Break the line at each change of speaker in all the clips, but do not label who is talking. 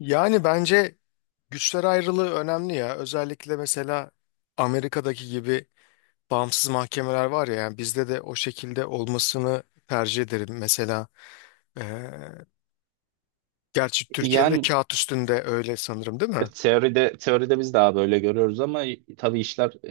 Yani bence güçler ayrılığı önemli ya. Özellikle mesela Amerika'daki gibi bağımsız mahkemeler var ya. Yani bizde de o şekilde olmasını tercih ederim. Mesela e, gerçi Türkiye'de de
Yani
kağıt üstünde öyle sanırım, değil mi?
teoride teoride biz daha böyle görüyoruz ama tabii işler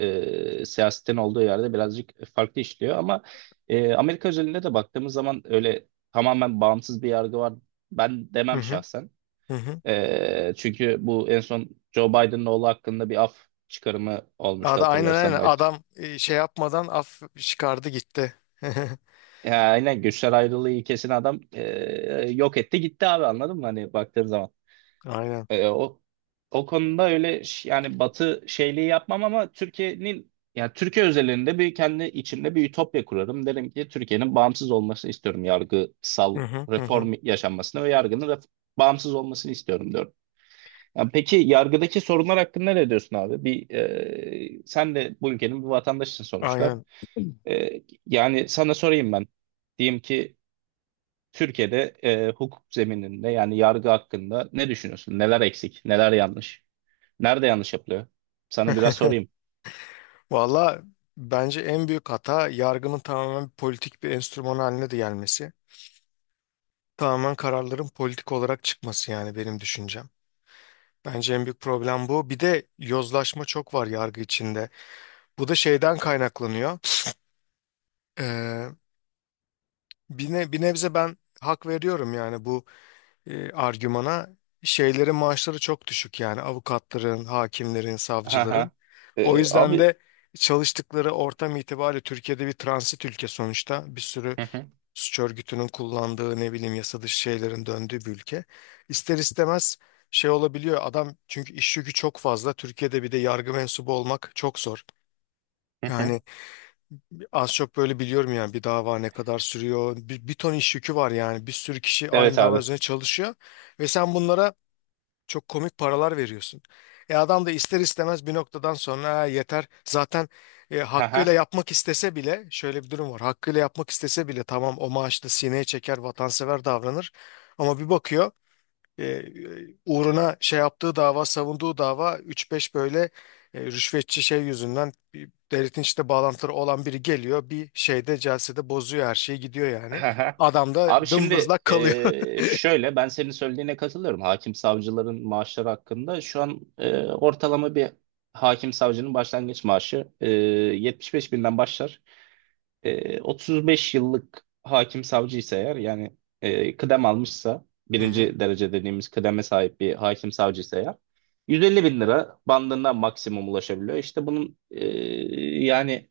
siyasetin olduğu yerde birazcık farklı işliyor ama Amerika özelinde de baktığımız zaman öyle tamamen bağımsız bir yargı var ben
Hı
demem
hı.
şahsen.
Hı hı.
Çünkü bu en son Joe Biden'ın oğlu hakkında bir af çıkarımı olmuştu
Aynen
hatırlarsan
aynen,
belki.
adam şey yapmadan af çıkardı gitti.
Ya aynen güçler ayrılığı ilkesini adam yok etti gitti abi anladın mı hani baktığın zaman.
Aynen.
E, o o konuda öyle yani Batı şeyliği yapmam ama Türkiye'nin yani Türkiye özelinde bir kendi içimde bir ütopya kurarım. Derim ki Türkiye'nin bağımsız olmasını istiyorum.
Hı
Yargısal
hı hı hı.
reform yaşanmasını ve yargının bağımsız olmasını istiyorum diyorum. Yani peki yargıdaki sorunlar hakkında ne diyorsun abi? Bir sen de bu ülkenin bir vatandaşısın sonuçta.
Aynen.
Yani sana sorayım ben. Diyeyim ki Türkiye'de hukuk zemininde yani yargı hakkında ne düşünüyorsun? Neler eksik, neler yanlış? Nerede yanlış yapılıyor? Sana biraz sorayım.
Valla bence en büyük hata yargının tamamen politik bir enstrüman haline de gelmesi. Tamamen kararların politik olarak çıkması, yani benim düşüncem. Bence en büyük problem bu. Bir de yozlaşma çok var yargı içinde. Bu da şeyden kaynaklanıyor. Ee, Bir nebze ben hak veriyorum, yani bu argümana. Şeylerin maaşları çok düşük, yani avukatların, hakimlerin,
Ha
savcıların.
ha.
O yüzden
Abi.
de çalıştıkları ortam itibariyle Türkiye'de bir transit ülke sonuçta. Bir sürü
Hı hı,
suç örgütünün kullandığı, ne bileyim, yasa dışı şeylerin döndüğü bir ülke. İster istemez şey olabiliyor adam, çünkü iş yükü çok fazla. Türkiye'de bir de yargı mensubu olmak çok zor.
hı hı.
Yani az çok böyle biliyorum, yani bir dava ne kadar sürüyor. Bir ton iş yükü var, yani bir sürü kişi aynı
Evet
dava
abi.
üzerine çalışıyor. Ve sen bunlara çok komik paralar veriyorsun. E adam da ister istemez bir noktadan sonra "Ha, yeter. Zaten
Ha ha.
hakkıyla yapmak istese bile şöyle bir durum var. Hakkıyla yapmak istese bile tamam, o maaşla sineye çeker, vatansever davranır. Ama bir bakıyor, e, e, uğruna şey yaptığı dava, savunduğu dava 3-5 böyle rüşvetçi şey yüzünden bir devletin işte bağlantıları olan biri geliyor. Bir şeyde, celsede bozuyor her şeyi, gidiyor yani.
Ha ha.
Adam
Abi
da
şimdi
dımdızlak kalıyor.
şöyle ben senin söylediğine katılıyorum. Hakim savcıların maaşları hakkında şu an ortalama bir hakim savcının başlangıç maaşı 75 binden başlar. 35 yıllık hakim savcıysa eğer yani kıdem almışsa
Hı hı.
birinci derece dediğimiz kıdeme sahip bir hakim savcıysa eğer 150 bin lira bandında maksimum ulaşabiliyor. İşte bunun yani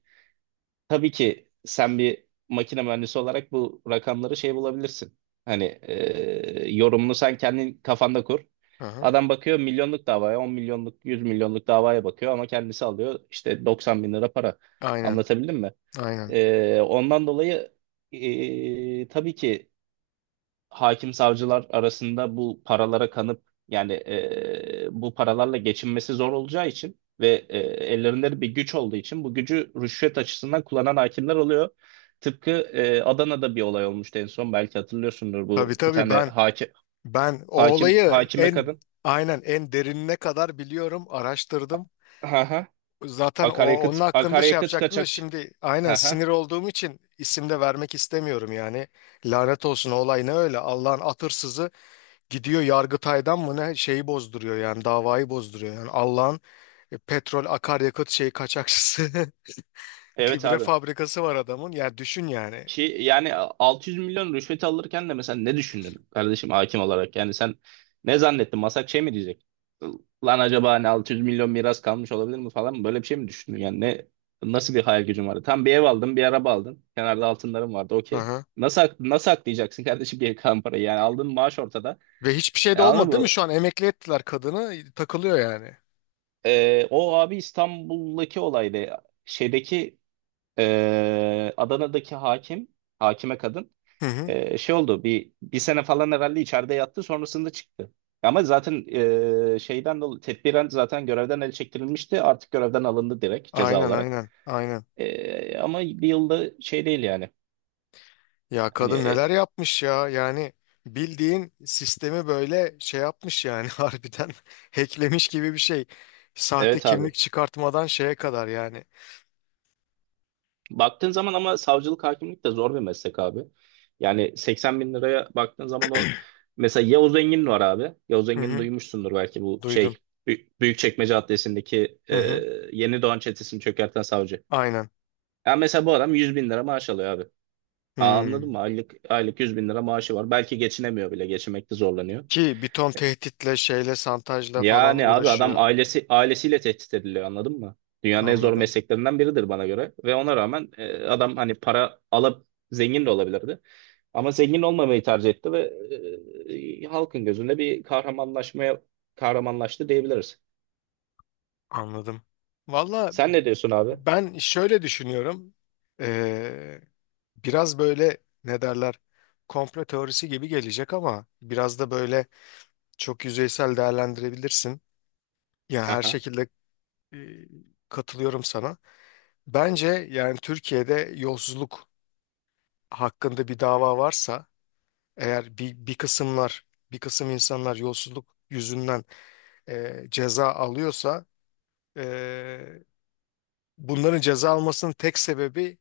tabii ki sen bir makine mühendisi olarak bu rakamları şey bulabilirsin. Hani yorumunu sen kendin kafanda kur.
Aha.
Adam bakıyor milyonluk davaya, 10 milyonluk, 100 milyonluk davaya bakıyor ama kendisi alıyor işte 90 bin lira para.
Aynen.
Anlatabildim mi?
Aynen.
Ondan dolayı tabii ki hakim savcılar arasında bu paralara kanıp yani bu paralarla geçinmesi zor olacağı için ve ellerinde bir güç olduğu için bu gücü rüşvet açısından kullanan hakimler oluyor. Tıpkı Adana'da bir olay olmuştu en son belki hatırlıyorsundur
Tabii
bu bir
tabii,
tane
ben
hakim
ben o
hakim
olayı
hakime
en
kadın.
aynen en derinine kadar biliyorum, araştırdım.
Ha ha.
Zaten o
Akaryakıt
onun hakkında şey
akaryakıt
yapacaktım da
kaçak.
şimdi, aynen,
Ha ha.
sinir olduğum için isim de vermek istemiyorum yani. Lanet olsun, o olay ne öyle, Allah'ın atırsızı gidiyor Yargıtay'dan mı ne şeyi bozduruyor, yani davayı bozduruyor, yani Allah'ın petrol akaryakıt şeyi kaçakçısı,
Evet
gübre
abi.
fabrikası var adamın, yani düşün yani.
Ki yani 600 milyon rüşvet alırken de mesela ne düşündün kardeşim hakim olarak? Yani sen ne zannettin? Masak şey mi diyecek? Lan acaba hani 600 milyon miras kalmış olabilir mi falan mı? Böyle bir şey mi düşündün? Yani nasıl bir hayal gücün vardı? Tam bir ev aldın, bir araba aldın. Kenarda altınların vardı. Okey.
Aha.
Nasıl aklayacaksın kardeşim bir kalan parayı? Yani aldığın maaş ortada.
Ve hiçbir şey de
Anladın
olmadı, değil mi?
mı?
Şu an emekli ettiler kadını, takılıyor yani.
O abi İstanbul'daki olaydı. Şeydeki Adana'daki hakim, hakime kadın.
Hı hı.
Şey oldu bir sene falan herhalde içeride yattı sonrasında çıktı. Ama zaten şeyden dolayı tedbiren zaten görevden el çektirilmişti. Artık görevden alındı direkt ceza
Aynen
olarak.
aynen aynen.
Ama bir yılda şey değil yani.
Ya
Hani,
kadın neler yapmış ya, yani bildiğin sistemi böyle şey yapmış yani, harbiden hacklemiş gibi bir şey. Sahte
evet abi.
kimlik çıkartmadan şeye kadar yani.
Baktığın zaman ama savcılık hakimlik de zor bir meslek abi. Yani 80 bin liraya baktığın zaman o mesela Yavuz Engin var abi. Yavuz
Hı
Engin'i
hı,
duymuşsundur belki bu şey
duydum.
Büyükçekmece Adliyesi'ndeki
Hı hı,
Yeni Doğan çetesini çökerten savcı.
aynen.
Ya mesela bu adam 100 bin lira maaş alıyor abi. Aa. Anladın
Hmm.
mı? Aylık, aylık 100 bin lira maaşı var. Belki geçinemiyor bile. Geçinmekte zorlanıyor.
Ki bir ton tehditle, şeyle, santajla falan
Yani abi adam
uğraşıyor.
ailesiyle tehdit ediliyor anladın mı? Dünyanın en zor
Anladım,
mesleklerinden biridir bana göre. Ve ona rağmen adam hani para alıp zengin de olabilirdi. Ama zengin olmamayı tercih etti ve halkın gözünde bir kahramanlaştı diyebiliriz.
anladım. Valla
Sen ne diyorsun abi?
ben şöyle düşünüyorum. Ee, Biraz böyle, ne derler, komplo teorisi gibi gelecek ama biraz da böyle. Çok yüzeysel değerlendirebilirsin. Yani her
Aha,
şekilde e, katılıyorum sana. Bence yani Türkiye'de yolsuzluk hakkında bir dava varsa eğer, bir kısım insanlar yolsuzluk yüzünden ceza alıyorsa, e, bunların ceza almasının tek sebebi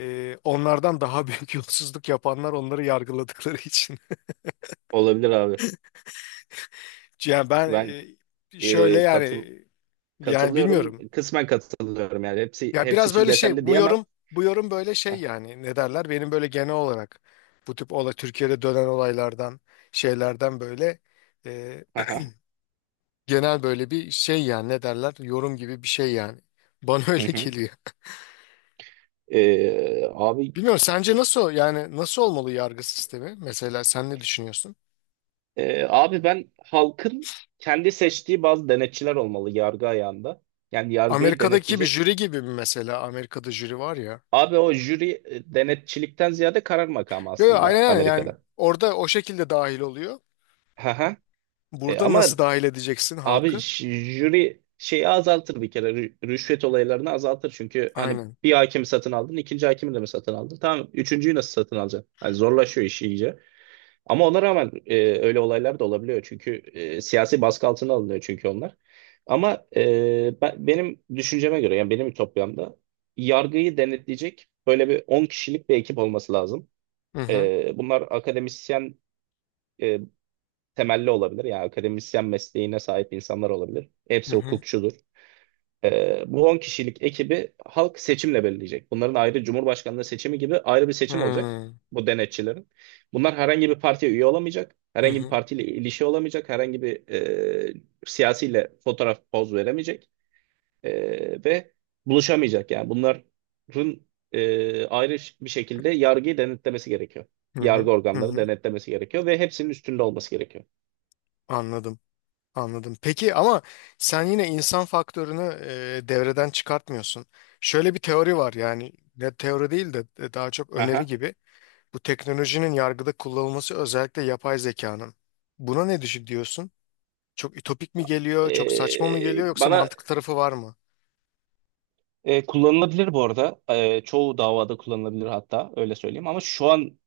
onlardan daha büyük yolsuzluk yapanlar onları yargıladıkları için.
olabilir abi.
Yani ben
Ben
şöyle
e,
yani
katıl
yani
katılıyorum.
bilmiyorum.
Kısmen katılıyorum yani. Hepsi
Ya
hepsi
biraz
için
böyle şey,
geçerli diyemem.
bu yorum böyle şey
Hah.
yani, ne derler, benim böyle genel olarak bu tip olay Türkiye'de dönen olaylardan, şeylerden böyle e,
Aha.
genel böyle bir şey yani, ne derler, yorum gibi bir şey yani, bana
Hı
öyle
hı.
geliyor.
Ee, abi
Bilmiyorum, sence nasıl, yani nasıl olmalı yargı sistemi, mesela sen ne düşünüyorsun?
Abi ben halkın kendi seçtiği bazı denetçiler olmalı yargı ayağında. Yani yargıyı
Amerika'daki bir
denetleyecek.
jüri gibi mi mesela? Amerika'da jüri var ya.
Abi o jüri denetçilikten ziyade karar makamı
Yo yo, aynen
aslında
aynen. Yani
Amerika'da.
orada o şekilde dahil oluyor.
Aha.
Burada nasıl
Ama
dahil edeceksin
abi
halkı?
jüri şeyi azaltır bir kere, rüşvet olaylarını azaltır, çünkü hani
Aynen.
bir hakimi satın aldın, ikinci hakimi de mi satın aldın, tamam, üçüncüyü nasıl satın alacaksın? Hani zorlaşıyor iş iyice. Ama ona rağmen öyle olaylar da olabiliyor. Çünkü siyasi baskı altına alınıyor çünkü onlar. Ama benim düşünceme göre yani benim ütopyamda yargıyı denetleyecek böyle bir 10 kişilik bir ekip olması lazım.
Hı hı.
Bunlar akademisyen e, temelli olabilir. Yani akademisyen mesleğine sahip insanlar olabilir.
Hı
Hepsi
hı.
hukukçudur. Bu 10 kişilik ekibi halk seçimle belirleyecek. Bunların, ayrı Cumhurbaşkanlığı seçimi gibi, ayrı bir seçim olacak
Hmm.
bu denetçilerin. Bunlar herhangi bir partiye üye olamayacak.
Hı
Herhangi bir
hı,
partiyle ilişki olamayacak. Herhangi bir siyasiyle fotoğraf poz veremeyecek. Ve buluşamayacak. Yani bunların ayrı bir şekilde yargıyı denetlemesi gerekiyor.
hı hı,
Yargı
hı hı.
organları denetlemesi gerekiyor ve hepsinin üstünde olması gerekiyor.
Anladım, anladım. Peki ama sen yine insan faktörünü devreden çıkartmıyorsun. Şöyle bir teori var, yani ne teori değil de daha çok öneri
Aha.
gibi. Bu teknolojinin yargıda kullanılması, özellikle yapay zekanın. Buna ne düşün diyorsun? Çok ütopik mi geliyor, çok saçma mı
E,
geliyor, yoksa
bana
mantıklı tarafı var mı?
Kullanılabilir bu arada. Çoğu davada kullanılabilir, hatta öyle söyleyeyim. Ama şu an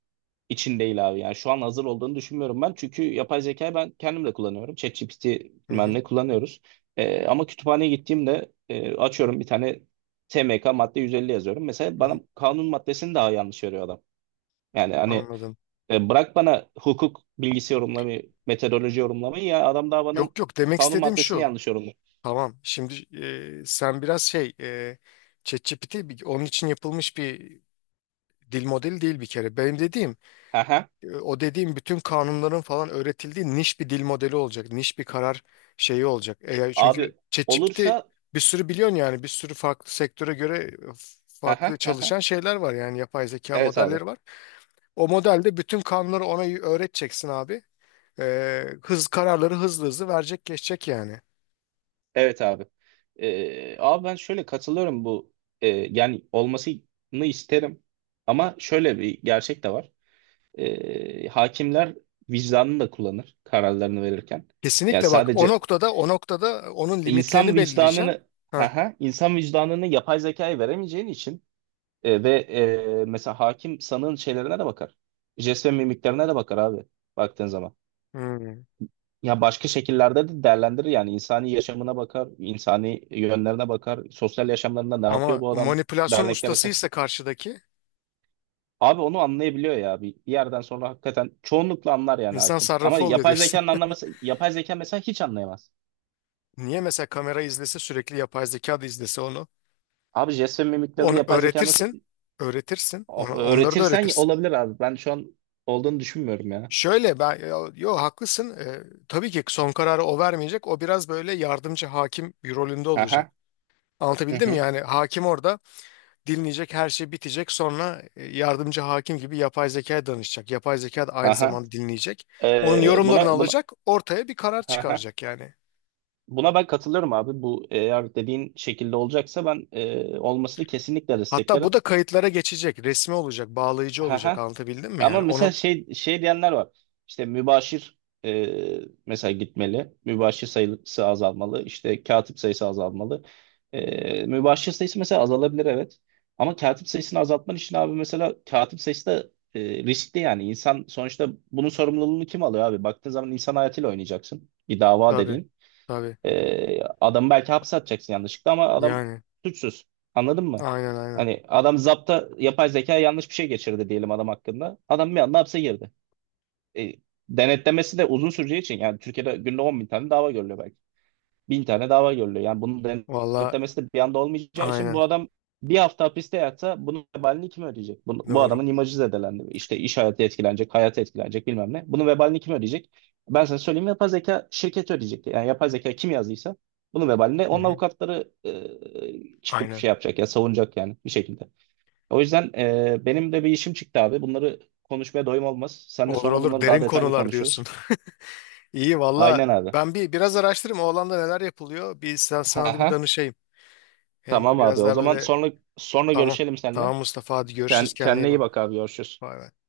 için değil abi. Yani şu an hazır olduğunu düşünmüyorum ben. Çünkü yapay zekayı ben kendim de kullanıyorum. ChatGPT
Hı
bilmem
hı,
ne kullanıyoruz. Ama kütüphaneye gittiğimde açıyorum, bir tane TMK madde 150 yazıyorum mesela,
hı hı.
bana kanun maddesini daha yanlış veriyor adam. Yani hani
Anladım.
bırak bana hukuk bilgisi yorumlamayı, metodoloji yorumlamayı, ya adam daha bana
Yok yok, demek
kanun
istediğim
maddesini
şu.
yanlış yorumluyor.
Tamam şimdi, sen biraz şey, ChatGPT onun için yapılmış bir dil modeli değil bir kere. Benim dediğim
Hı hı.
o dediğim, bütün kanunların falan öğretildiği niş bir dil modeli olacak. Niş bir karar şeyi olacak. Çünkü
Abi
ChatGPT
olursa
bir sürü biliyorsun, yani bir sürü farklı sektöre göre
hı hı
farklı
hı hı.
çalışan şeyler var, yani yapay zeka
Evet abi.
modelleri var. O modelde bütün kanunları ona öğreteceksin abi. E, hız Kararları hızlı hızlı verecek, geçecek yani.
Evet abi. Abi ben şöyle katılıyorum bu yani olmasını isterim, ama şöyle bir gerçek de var. Hakimler vicdanını da kullanır kararlarını verirken. Yani
Kesinlikle, bak, o
sadece
noktada, onun limitlerini
insan
belirleyeceğim.
vicdanını,
Ha.
insan vicdanını yapay zekaya veremeyeceğin için ve mesela hakim sanığın şeylerine de bakar. Jest ve mimiklerine de bakar abi, baktığın zaman.
Hmm.
Ya başka şekillerde de değerlendirir yani, insani yaşamına bakar, insani yönlerine bakar, sosyal yaşamlarında ne yapıyor
Ama
bu adam,
manipülasyon
derneklere kat.
ustasıysa karşıdaki.
Abi onu anlayabiliyor ya, bir yerden sonra hakikaten çoğunlukla anlar yani
İnsan
hakim. Ama
sarrafı oluyor
yapay
diyorsun.
zekanın anlaması, yapay zeka mesela hiç anlayamaz.
Niye mesela kamera izlese sürekli, yapay zeka da izlese onu.
Abi jest ve mimiklerini
Onu
yapay zeka nasıl
öğretirsin. Öğretirsin. Onu, onları da
öğretirsen
öğretirsin.
olabilir abi. Ben şu an olduğunu düşünmüyorum ya.
Şöyle ben, yo, yo, haklısın. Tabii ki son kararı o vermeyecek. O biraz böyle yardımcı hakim bir rolünde olacak.
Aha. Hı
Anlatabildim mi?
hı.
Yani hakim orada dinleyecek, her şey bitecek, sonra yardımcı hakim gibi yapay zekaya danışacak. Yapay zeka da aynı
Aha.
zamanda dinleyecek. Onun
Buna
yorumlarını
buna
alacak, ortaya bir karar
aha.
çıkaracak yani.
Buna ben katılırım abi. Bu eğer dediğin şekilde olacaksa ben olmasını kesinlikle
Hatta bu
desteklerim.
da kayıtlara geçecek. Resmi olacak, bağlayıcı olacak.
Haha.
Anlatabildim mi
Ama
yani?
mesela şey şey diyenler var. İşte mübaşir e, mesela gitmeli. Mübaşir sayısı azalmalı. İşte katip sayısı azalmalı. Mübaşir sayısı mesela azalabilir, evet. Ama katip sayısını azaltman için abi, mesela katip sayısı da riskli yani. İnsan sonuçta bunun sorumluluğunu kim alıyor abi? Baktığın zaman insan hayatıyla oynayacaksın. Bir dava
Tabii
dediğin.
tabii,
Adamı belki hapse atacaksın yanlışlıkla, ama adam
yani
suçsuz. Anladın mı?
aynen aynen.
Hani adam, zapta yapay zeka yanlış bir şey geçirdi diyelim adam hakkında. Adam bir anda hapse girdi. E, Denetlemesi de uzun süreceği için, yani Türkiye'de günde 10 bin tane dava görülüyor belki, bin tane dava görülüyor. Yani bunu
Valla,
denetlemesi de bir anda olmayacağı için, bu
aynen,
adam bir hafta hapiste yatsa bunun vebalini kim ödeyecek? Bu
doğru.
adamın imajı zedelendi. İşte iş hayatı etkilenecek, hayatı etkilenecek, bilmem ne. Bunun vebalini kim ödeyecek? Ben sana söyleyeyim, yapay zeka şirketi ödeyecek. Yani yapay zeka kim yazdıysa bunun vebalini
Hı
onun
hı.
avukatları çıkıp
Aynen.
şey yapacak ya, savunacak yani bir şekilde. O yüzden benim de bir işim çıktı abi. Bunları konuşmaya doyum olmaz. Seninle
Olur
sonra
olur,
bunları daha
derin
detaylı
konular diyorsun.
konuşuruz.
İyi valla,
Aynen abi.
ben biraz araştırayım o alanda neler yapılıyor. Sana da bir danışayım. Hem
Tamam abi.
biraz
O
daha
zaman
böyle,
sonra sonra
tamam.
görüşelim seninle.
Tamam Mustafa, hadi görüşürüz, kendine iyi
Kendine iyi
bak.
bak abi. Görüşürüz.
Bay bay.